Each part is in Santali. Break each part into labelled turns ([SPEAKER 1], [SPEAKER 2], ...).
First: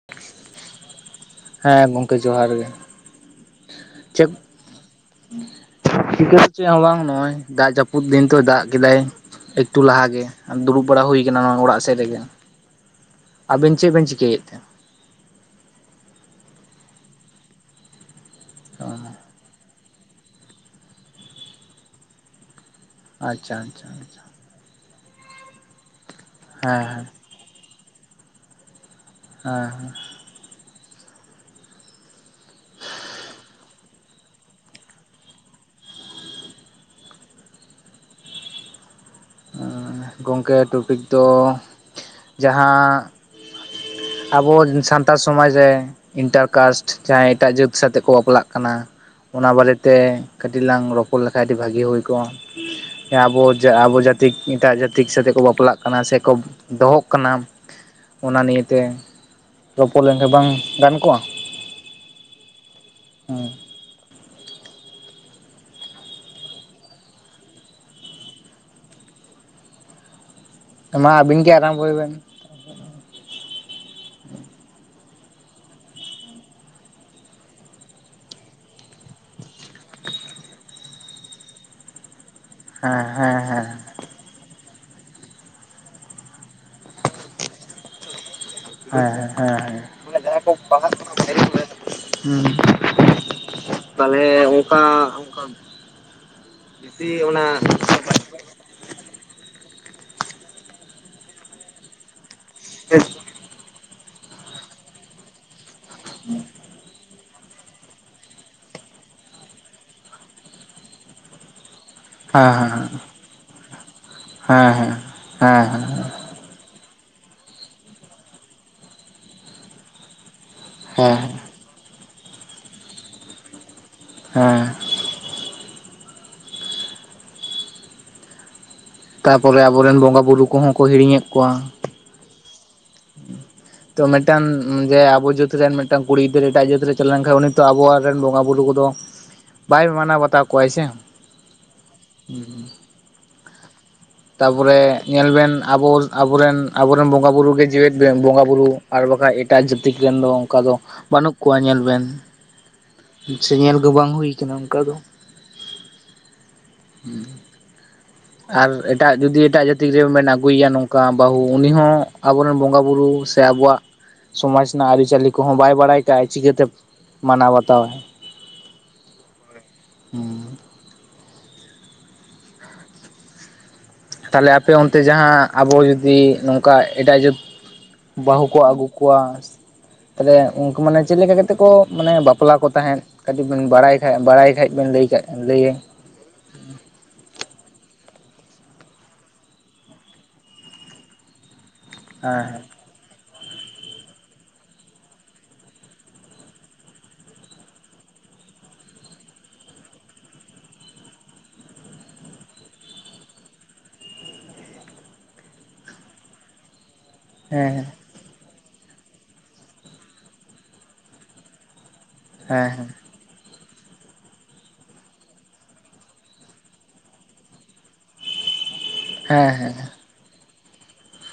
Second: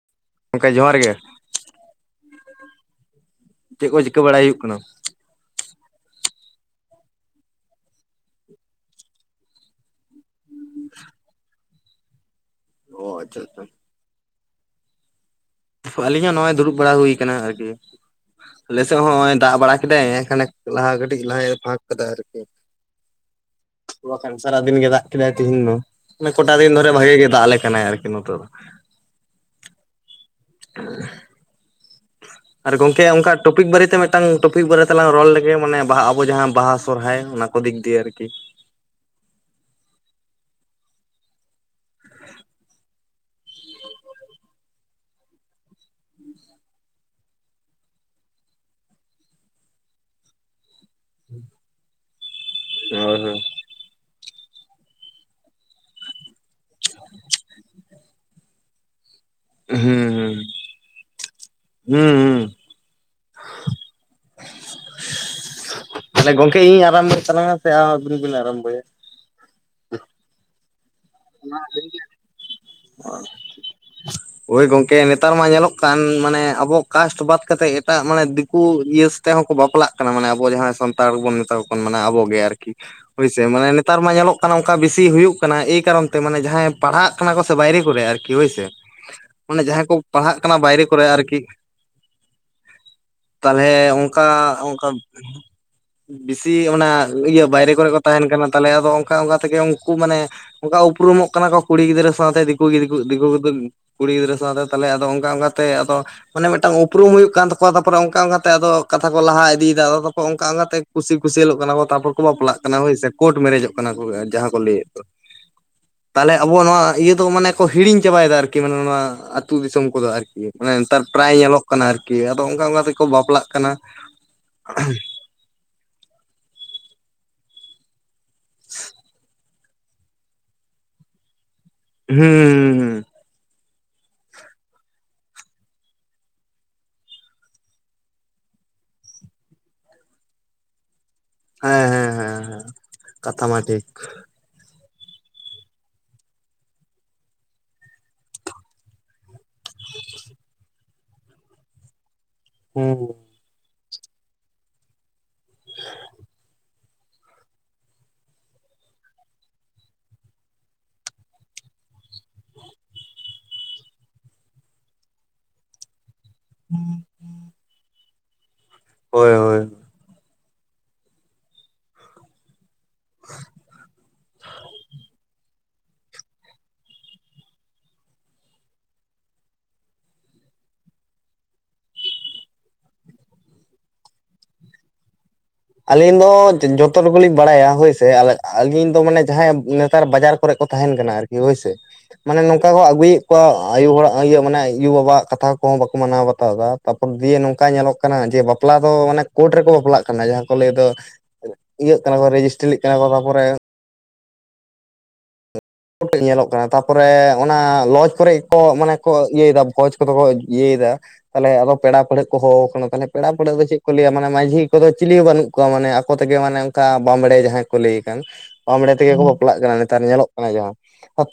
[SPEAKER 1] [unintelligible]
[SPEAKER 2] ᱜᱚᱢᱠᱮ ᱡᱚᱦᱟᱨ ᱜᱮ?
[SPEAKER 1] ᱦᱮᱸ ᱜᱚᱝᱠᱮ ᱡᱚᱦᱟᱨ ᱜᱮ᱾
[SPEAKER 2] ᱪᱮᱫ ᱠᱚ ᱪᱤᱠᱟᱹ ᱵᱟᱲᱟᱭ ᱦᱩᱭᱩᱜ ᱠᱟᱱᱟ᱾
[SPEAKER 1] ᱪᱤᱠᱟᱹ ᱫᱚ ᱪᱮᱫ ᱦᱚᱸ ᱵᱟᱝ ᱱᱚᱜᱚᱭ ᱫᱟᱜ ᱡᱟᱹᱯᱩᱫ ᱫᱤᱱ, ᱛᱚ ᱫᱟᱜ ᱠᱮᱫᱟᱭ ᱮᱠᱴᱩ ᱞᱟᱦᱟᱜᱮ ᱟᱨ ᱫᱩᱲᱩᱵ ᱵᱟᱲᱟ ᱦᱩᱭ ᱟᱠᱟᱱᱟ, ᱱᱚᱣᱟ ᱚᱲᱟᱜ ᱥᱮᱫ ᱨᱮᱜᱮ᱾
[SPEAKER 2] ᱚ ᱟᱪᱪᱷᱟ
[SPEAKER 1] ᱟᱵᱤᱱ ᱪᱮᱫ ᱵᱤᱱ ᱪᱤᱠᱟᱹᱭᱮᱫ ᱛᱮ?
[SPEAKER 2] ᱟᱞᱤᱧᱟᱜ ᱱᱚᱜᱼᱚᱭ ᱫᱩᱲᱩᱵ ᱵᱟᱲᱟ ᱦᱩᱭ ᱟᱠᱟᱱᱟ ᱟᱨᱠᱤ, ᱟᱞᱮᱥᱮᱫ ᱦᱚᱸ ᱱᱚᱜᱭ ᱫᱟᱜ ᱵᱟᱲᱟ ᱠᱮᱫᱟᱭ ᱦᱮ ᱠᱷᱟᱱᱮᱠ ᱞᱟᱦᱟ ᱠᱟᱹᱴᱤᱡ ᱞᱟᱦᱟ ᱵᱷᱟᱜᱽ ᱠᱟᱫᱟᱭ ᱟᱹᱨᱠᱤ᱾
[SPEAKER 1] ᱟᱪᱪᱷᱟ, ᱟᱪᱪᱷᱟ, ᱟᱪᱪᱷᱟ,
[SPEAKER 2] ᱥᱟᱨᱟ ᱫᱤᱱ ᱜᱮ ᱫᱟᱜ ᱠᱮᱫᱟᱭ ᱛᱮᱦᱮᱧ ᱫᱚ ᱢᱟᱱᱮ ᱠᱚᱴᱟ ᱫᱤᱱ
[SPEAKER 1] ᱦᱮᱸ
[SPEAKER 2] ᱫᱷᱚᱨᱮ
[SPEAKER 1] ᱦᱮᱸ
[SPEAKER 2] ᱵᱷᱟᱹᱜᱤ ᱜᱮ ᱫᱟᱜ ᱟᱞᱮ ᱠᱟᱱᱟᱭ ᱟᱨᱠᱤ ᱱᱚᱛᱮ ᱫᱚ ᱾
[SPEAKER 1] ᱦᱮᱸ ᱦᱮᱸ᱾
[SPEAKER 2] [inaudible] ᱟᱨ ᱜᱚᱝᱠᱮ ᱚᱱᱠᱟ ᱴᱚᱯᱤᱠ ᱵᱟᱨᱮᱛᱮ ᱢᱤᱫᱴᱟᱝ ᱴᱚᱯᱤᱠ ᱵᱟᱨᱮ ᱛᱮᱞᱟᱝ ᱨᱚᱲ ᱞᱮᱜᱮ, ᱢᱟᱱᱮ ᱵᱟᱦᱟ ᱟᱵᱚ ᱡᱟᱦᱟᱸ ᱵᱟᱦᱟ ᱥᱚᱨᱦᱟᱭ ᱚᱱᱟ ᱫᱤᱠ ᱫᱤᱭᱮ ᱟᱹᱨᱠᱤ᱾
[SPEAKER 1] ᱟᱸ ᱜᱚᱢᱠᱮ ᱴᱚᱯᱤᱠ ᱫᱚ ᱡᱟᱦᱟᱸ ᱟᱵᱚ ᱥᱟᱱᱛᱟᱲ ᱥᱚᱢᱟᱡᱽ ᱨᱮ ᱤᱱᱴᱟᱨᱠᱟᱥᱴ ᱡᱟᱦᱟᱸᱭ ᱮᱴᱟᱜ ᱡᱟᱹᱛ ᱥᱟᱛᱮᱜ ᱠᱚ ᱵᱟᱯᱞᱟᱜ ᱠᱟᱱᱟ᱾ ᱚᱱᱟ ᱵᱟᱨᱮᱛᱮ ᱠᱟᱹᱴᱤᱡ ᱞᱟᱝ ᱨᱚᱯᱚᱲ ᱞᱮᱠᱷᱟᱱ ᱟᱹᱰᱤ ᱵᱷᱟᱹᱜᱤ ᱦᱩᱭ ᱠᱚᱜᱼᱟ,
[SPEAKER 2] ᱦᱳᱭ ᱦᱳᱭ
[SPEAKER 1] ᱟᱵᱚ ᱡᱟ ᱟᱵᱚ ᱡᱟ ᱮᱴᱟᱜ ᱡᱟᱹᱛᱤ ᱥᱟᱛᱮᱜ ᱠᱚ ᱵᱟᱯᱞᱟᱜ ᱠᱟᱱᱟ, ᱥᱮᱠᱚ ᱫᱚᱦᱚᱜ ᱠᱟᱱᱟ᱾ ᱚᱱᱟ ᱱᱤᱭᱮᱛᱮ
[SPEAKER 2] ᱦᱩᱸ
[SPEAKER 1] ᱨᱚᱯᱚᱲ
[SPEAKER 2] ᱦᱩᱸ
[SPEAKER 1] ᱞᱮᱱᱠᱷᱟᱱ ᱵᱟᱝ ᱜᱟᱱ ᱠᱚᱜᱼᱟ?
[SPEAKER 2] ᱦᱩᱸ᱾ ᱦᱩᱸ
[SPEAKER 1] ᱦᱮᱸ
[SPEAKER 2] ᱢᱟᱱᱮ ᱜᱚᱢᱠᱮ ᱤᱧ ᱟᱨᱟᱢᱵᱚᱭ ᱛᱟᱞᱟᱝᱼᱟ ᱥᱮ ᱟᱨ ᱟᱹᱵᱤᱱ ᱵᱤᱱ ᱟᱨᱟᱢᱵᱚᱭᱟ?
[SPEAKER 1] ᱢᱟ ᱟᱵᱤᱱ ᱜᱮ ᱟᱨᱟᱢᱵᱚᱭ ᱵᱮᱱ
[SPEAKER 2] ᱟᱨ [inaudible] ᱳᱭ ᱜᱚᱝᱠᱮ ᱱᱮᱛᱟᱨ ᱢᱟ ᱧᱮᱞᱚᱜ ᱠᱟᱱ ᱢᱟᱱᱮ ᱟᱵᱚᱣᱟᱜ ᱠᱟᱥᱴ ᱵᱟᱫ ᱠᱟᱛᱮᱜ ᱮᱴᱟᱜ ᱢᱟᱱᱮ ᱫᱤᱠᱩ ᱤᱭᱟᱹ ᱦᱚᱸᱠᱚ ᱵᱟᱯᱞᱟᱜ ᱠᱟᱱᱟ, ᱢᱟᱱᱮ ᱟᱵᱚ ᱡᱟᱦᱟᱸᱭ ᱥᱟᱱᱛᱟᱲ ᱵᱚᱱ ᱢᱮᱛᱟ ᱠᱚ ᱠᱟᱱᱟ᱾ ᱢᱟᱱᱮ ᱟᱵᱚ ᱜᱮ ᱟᱨᱠᱤ
[SPEAKER 1] ᱦᱮᱸ
[SPEAKER 2] ᱦᱳᱭ
[SPEAKER 1] ᱦᱮᱸ
[SPEAKER 2] ᱥᱮ
[SPEAKER 1] ᱦᱮᱸ
[SPEAKER 2] ᱢᱟᱱᱮ ᱱᱮᱛᱟᱨ ᱢᱟ ᱧᱮᱞᱚᱜ ᱠᱟᱱᱟ, ᱚᱱᱠᱟ ᱵᱤᱥᱤ ᱦᱩᱭᱩᱜ ᱠᱟᱱᱟ᱾ ᱮᱭ ᱠᱟᱨᱚᱱ ᱛᱮ ᱢᱟᱱᱮ ᱡᱟᱦᱟᱸᱭ ᱯᱟᱲᱦᱟᱜ ᱠᱟᱱᱟ ᱠᱚ ᱥᱮ ᱵᱟᱭᱨᱮ ᱠᱚᱨᱮ ᱟᱹᱨᱠᱤ᱾ ᱦᱳᱭ ᱥᱮ
[SPEAKER 1] ᱦᱮᱸ ᱦᱮᱸ
[SPEAKER 2] ᱚᱱᱮ
[SPEAKER 1] ᱦᱮᱸ
[SPEAKER 2] ᱡᱟᱦᱟᱸᱭ ᱠᱚ
[SPEAKER 1] ᱢᱟᱱᱮ
[SPEAKER 2] ᱯᱟᱲᱦᱟᱜ
[SPEAKER 1] ᱡᱟᱦᱟᱸᱭ ᱠᱚ
[SPEAKER 2] ᱠᱟᱱᱟ, ᱵᱟᱭᱨᱮ
[SPEAKER 1] ᱯᱟᱲᱦᱟᱜ
[SPEAKER 2] ᱠᱚᱨᱮ
[SPEAKER 1] ᱠᱟᱱᱟ ᱵᱟᱭᱨᱮ
[SPEAKER 2] ᱟᱸᱨᱠᱤ᱾
[SPEAKER 1] ᱠᱚᱨᱮ ᱦᱩᱸ
[SPEAKER 2] ᱛᱟᱦᱞᱮ
[SPEAKER 1] ᱛᱟᱦᱚᱞᱮ
[SPEAKER 2] ᱚᱱᱠᱟ ᱚᱱᱠᱟ
[SPEAKER 1] ᱚᱱᱠᱟ
[SPEAKER 2] ᱵᱮᱥᱤ ᱚᱱᱟ ᱤᱭᱟᱹ ᱵᱟᱭᱨᱮ ᱠᱚᱨᱮ ᱠᱚ ᱛᱟᱦᱮᱱ ᱠᱟᱱᱟ ᱛᱟᱞᱮ ᱟᱫᱚ ᱚᱱᱠᱟ ᱚᱱᱠᱟ ᱛᱮᱜᱮ ᱩᱱᱠᱩ ᱢᱟᱱᱮ ᱚᱱᱠᱟ ᱩᱯᱨᱩᱢᱚᱜ ᱠᱟᱱᱟ ᱠᱚ, ᱠᱩᱲᱤ ᱜᱤᱫᱽᱨᱟᱹ ᱥᱟᱶᱛᱮ ᱫᱤᱠᱩ ᱫᱤᱠᱩ
[SPEAKER 1] ᱦᱮᱸ
[SPEAKER 2] ᱠᱚ ᱠᱩᱲᱤ ᱜᱤᱫᱽᱨᱟᱹ ᱥᱟᱶᱛᱮ ᱛᱟᱦᱞᱮ ᱟᱫᱚ ᱚᱱᱠᱟ ᱚᱱᱠᱟ ᱛᱮ ᱟᱫᱚ ᱢᱟᱱᱮ ᱢᱤᱫᱴᱟᱝ ᱩᱯᱨᱩᱢ ᱦᱩᱭᱩᱜ ᱠᱟᱱ ᱛᱟᱠ ᱟᱠᱚ ᱛᱟᱯᱚᱨᱮ ᱚᱱᱠᱟ ᱚᱱᱠᱟᱛᱮ ᱟᱫᱚ ᱠᱟᱛᱷᱟ ᱠᱚ ᱞᱟᱦᱟ ᱤᱫᱤᱭᱮᱫᱟ, ᱟᱫᱚ ᱛᱟᱨᱯᱚᱨ ᱚᱱᱠᱟ ᱚᱱᱠᱟ ᱛᱮ ᱠᱩᱥᱤ ᱠᱩᱥᱞᱚᱜ ᱠᱟᱱᱟ ᱠᱚ ᱛᱟᱨᱯᱚᱨ ᱠᱚ
[SPEAKER 1] ᱦᱮᱸ ᱦᱮᱸ
[SPEAKER 2] ᱵᱟᱯᱞᱟᱜ ᱠᱟᱱᱟ ᱦᱳᱭ ᱥᱮ ᱠᱳᱨᱴ ᱢᱮᱨᱮᱡᱚᱜ ᱠᱟᱱᱟ ᱠᱚ ᱡᱟᱦᱟᱸ ᱠᱚ ᱞᱟᱹᱭᱮᱫ ᱠᱚ
[SPEAKER 1] ᱦᱮᱸ, ᱦᱮᱸ᱾
[SPEAKER 2] ᱛᱟᱦᱚᱞᱮ ᱟᱵᱚ ᱱᱚᱣᱟ ᱤᱭᱟᱹ ᱫᱚ ᱢᱟᱱᱮ ᱠᱚ ᱦᱤᱲᱤᱧ ᱪᱟᱵᱟᱭᱮᱫᱟ ᱟᱨᱠᱤ, ᱢᱟᱱᱮ ᱱᱚᱣᱟ ᱟᱹᱛᱩ ᱫᱤᱥᱚᱢ ᱠᱚᱫᱚ ᱟᱹᱨᱠᱤ ᱾ ᱢᱟᱱᱮ ᱱᱮᱛᱟᱨ
[SPEAKER 1] ᱦᱮᱸ
[SPEAKER 2] ᱯᱨᱟᱭ ᱧᱮᱞᱚᱜ ᱠᱟᱱᱟ ᱟᱨᱠᱤ, ᱟᱫᱚ ᱚᱱᱠᱟ ᱚᱱᱠᱟ ᱛᱮᱠᱚ ᱵᱟᱯᱞᱟᱜ ᱠᱟᱱᱟ᱾
[SPEAKER 1] ᱦᱮᱸ᱾
[SPEAKER 2] ᱦᱩᱸ᱾
[SPEAKER 1] ᱛᱟᱨᱯᱚᱨ ᱟᱵᱚᱨᱮᱱ ᱵᱚᱸᱜᱟ ᱵᱩᱨᱩ ᱚᱱᱟ ᱠᱚᱦᱚᱸ ᱠᱚ ᱦᱤᱲᱤᱧᱮᱫ ᱠᱚᱣᱟ ᱾
[SPEAKER 2] ᱦᱮᱸ᱾ ᱦᱩᱸ, ᱦᱩᱸ᱾
[SPEAKER 1] ᱛᱚ ᱢᱤᱫᱴᱟᱱ ᱡᱮ ᱟᱵᱚ ᱡᱟᱹᱛ ᱨᱮᱱ ᱢᱤᱫᱴᱟᱝ ᱠᱩᱲᱤ ᱜᱤᱫᱽᱨᱟᱹ ᱮᱴᱟᱜ ᱡᱟᱹᱛ ᱨᱮ ᱪᱟᱞᱟᱣ ᱞᱮᱱᱠᱷᱟᱱ ᱩᱱᱤ ᱛᱚ, ᱟᱵᱚᱣᱟᱜ ᱨᱮᱱ ᱵᱚᱸᱜᱟᱼᱵᱩᱨᱩ ᱠᱚᱫᱚ ᱵᱟᱭ ᱢᱟᱱᱟᱣ ᱵᱟᱛᱟᱣ ᱠᱚᱣᱟᱭ ᱥᱮ
[SPEAKER 2] ᱦᱮᱸ ᱦᱮᱸ ᱦᱮᱸ ᱦᱮᱸ ᱠᱟᱛᱷᱟ ᱢᱟ ᱴᱷᱤᱠ
[SPEAKER 1] ᱛᱟᱨᱯᱚᱨᱮ ᱧᱮᱞᱵᱮᱱ ᱟᱵᱚ ᱟᱵᱚᱨᱮᱱ ᱟᱵᱚᱨᱮᱱ ᱵᱚᱸᱜᱟ ᱵᱩᱨᱩ ᱜᱮ ᱡᱤᱣᱮᱫ ᱵᱮ ᱵᱚᱸᱜᱟ ᱵᱩᱨᱩ ᱟᱨ ᱵᱟᱠᱷᱟᱡᱽ ᱮᱴᱟᱜ ᱡᱟᱹᱛᱤᱠ ᱨᱮᱱ ᱫᱚ ᱚᱱᱠᱟ ᱫᱚ ᱵᱟᱹᱱᱩᱜ ᱠᱚᱣᱟ ᱧᱮᱞ ᱵᱮᱱ
[SPEAKER 2] ᱦᱩᱸ, ᱦᱩᱸ᱾
[SPEAKER 1] ᱥᱮ ᱧᱮᱞ ᱫᱚ ᱵᱟᱝ ᱦᱩᱭ ᱟᱠᱟᱱᱟ ᱚᱱᱠᱟ ᱫᱚ᱾ ᱦᱸ ᱟᱨ ᱮᱴᱟᱜ ᱡᱩᱫᱤ ᱮᱴᱟᱜ ᱡᱟᱹᱛᱤ ᱨᱮᱱ ᱵᱮᱱ ᱟᱹᱜᱩᱭᱮᱭ-ᱟ᱾ ᱱᱚᱝᱠᱟ ᱵᱟᱹᱦᱩ ᱩᱱᱤ ᱦᱚᱸ ᱟᱵᱚᱨᱮᱱ ᱵᱚᱸᱜᱟ ᱵᱩᱨᱩ ᱥᱮ ᱟᱵᱚᱣᱟ-ᱜ ᱥᱚᱢᱟᱡᱽ ᱨᱮᱱᱟᱜ ᱟᱹᱨᱤᱪᱟᱹᱞᱤ ᱠᱚᱼᱦᱚᱸ ᱵᱟᱭ ᱵᱟᱲᱟᱭ᱾ ᱠᱟᱜ ᱟᱭ ᱪᱤᱠᱟᱹᱛᱮ ᱢᱟᱱᱟᱣ ᱵᱟᱛᱟᱣᱼᱟᱭ᱾
[SPEAKER 2] ᱦᱳᱭ ᱦᱳᱭ
[SPEAKER 1] ᱦᱩᱸ
[SPEAKER 2] [inaudible]
[SPEAKER 1] ᱛᱟᱦᱚᱞᱮ ᱟᱯᱮ ᱚᱱᱛᱮ ᱡᱟᱦᱟᱸ ᱟᱵᱚ ᱡᱩᱫᱤ ᱱᱚᱝᱠᱟ ᱮᱴᱟᱜ ᱡᱟᱹᱛ ᱵᱟᱹᱦᱩ ᱠᱚ ᱟᱹᱜᱩ ᱠᱚᱣᱟ? ᱛᱟᱦᱚᱞᱮ ᱩᱱᱠᱩ ᱢᱟᱱᱮ ᱪᱮᱫ ᱞᱮᱠᱟ ᱠᱟᱛᱮ ᱠᱚ, ᱢᱟᱱᱮ ᱵᱟᱯᱞᱟ ᱠᱚ ᱛᱟᱦᱮᱸᱫ? ᱠᱟᱹᱴᱤᱡ ᱵᱮᱱ ᱵᱟᱨᱟᱭ ᱠᱷᱟ, ᱵᱟᱨᱟᱭ ᱠᱷᱟᱱ ᱵᱤᱱ ᱞᱟᱹᱭ ᱠᱟᱜ ᱞᱟᱹᱭᱟ?
[SPEAKER 2] ᱟᱹᱞᱤᱧ ᱫᱚ ᱡᱚᱛᱚ ᱴᱩᱠᱩᱞᱤᱧ ᱵᱟᱨᱟᱭᱼᱟ᱾ ᱦᱳᱭ ᱥᱮ, ᱟᱹᱞᱤᱧ ᱫᱚ ᱢᱟᱱᱮ ᱡᱟᱦᱟᱭ ᱱᱮᱛᱟᱨ ᱵᱟᱡᱟᱨ ᱠᱚᱨᱮ ᱠᱚ ᱛᱟᱸᱦᱮᱱ ᱠᱟᱱᱟ ᱾ ᱦᱳᱭ ᱥᱮ, ᱢᱟᱱᱮ
[SPEAKER 1] ᱦᱮᱸ
[SPEAKER 2] ᱱᱚᱝᱠᱟ ᱠᱚ ᱟᱹᱜᱩᱭᱤᱜ [unintelligible] ᱟᱭᱳ ᱵᱟᱵᱟ ᱣᱟᱜ ᱠᱟᱛᱷᱟ ᱠᱚ ᱵᱟᱠᱚ ᱢᱟᱱᱟᱣ ᱵᱟᱛᱟᱣ ᱮᱫᱟ, ᱛᱟᱨᱯᱚᱨ ᱫᱤᱭᱮ ᱱᱚᱝᱠᱟ ᱧᱮᱞᱚᱜ ᱠᱟᱱᱟ ᱠᱟᱱᱟ ᱡᱮ, ᱵᱟᱯᱞᱟ ᱫᱚ ᱢᱟᱱᱮ ᱠᱳᱨᱴ ᱨᱮᱠᱚ ᱵᱟᱯᱞᱟᱜ ᱠᱟᱱᱟ ᱡᱟᱦᱟᱸ ᱠᱚᱞᱮᱡ ᱫᱚ, ᱤᱭᱟᱜ ᱠᱟᱱᱟ ᱠᱚ ᱨᱮᱡᱤᱥᱴᱨᱤᱜ ᱠᱟᱱᱟ ᱠᱚ᱾ ᱛᱟᱨᱯᱚᱨᱮ ᱧᱮᱞᱚᱜ ᱠᱟᱱᱟ, ᱛᱟᱨᱯᱚᱨᱮ‌ ᱚᱱᱟ
[SPEAKER 1] ᱦᱮᱸ
[SPEAKER 2] ᱞᱚᱡᱽ ᱠᱚᱨᱮ ᱠᱚ ᱢᱟᱱᱮ ᱠᱚ ᱤᱭᱟᱹᱭᱮᱫᱟ ᱵᱷᱚᱡᱽ ᱠᱚᱼᱫᱚ ᱠᱚ ᱤᱭᱟᱹᱭᱮᱫᱟ ᱛᱟᱦᱚᱞᱮ, ᱟᱫᱚ ᱯᱮᱲᱟ ᱯᱟᱹᱲᱦᱟᱹᱜ ᱠᱚ
[SPEAKER 1] ᱦᱮᱸ
[SPEAKER 2] ᱦᱚᱸᱦᱚᱸ ᱟᱠᱟᱱᱟ ᱛᱮ ᱯᱮᱲᱟ ᱯᱟᱸᱲᱦᱟᱹᱜ ᱫᱚ ᱪᱮᱫ ᱠᱚ ᱞᱟᱹᱭᱟ, ᱢᱟᱱᱮ ᱢᱟᱺᱡᱷᱤ ᱠᱚᱼᱫᱚ ᱪᱩᱞᱤ ᱦᱚᱸ ᱵᱟᱹᱱᱩᱜ ᱠᱚᱣᱟ᱾ ᱢᱟᱱᱮ ᱟᱠᱚ ᱛᱮᱜᱮ ᱢᱟᱱᱮ ᱚᱱᱠᱟ ᱵᱟᱢᱵᱽᱲᱮ ᱡᱟᱸᱦᱟᱭ ᱠᱚ ᱞᱟᱹᱭ ᱠᱟᱱ᱾ ᱟᱢᱲᱮᱸ ᱨᱮᱜᱮ ᱠᱚ
[SPEAKER 1] ᱦᱮᱸ ᱦᱮᱸ
[SPEAKER 2] ᱵᱟᱯᱞᱟᱜ
[SPEAKER 1] ᱦᱮᱸ
[SPEAKER 2] ᱠᱟᱱᱟ᱾ ᱱᱮᱛᱟᱨ ᱧᱮᱞᱚᱜ ᱠᱟᱱᱟ ᱡᱟᱹᱦᱟ,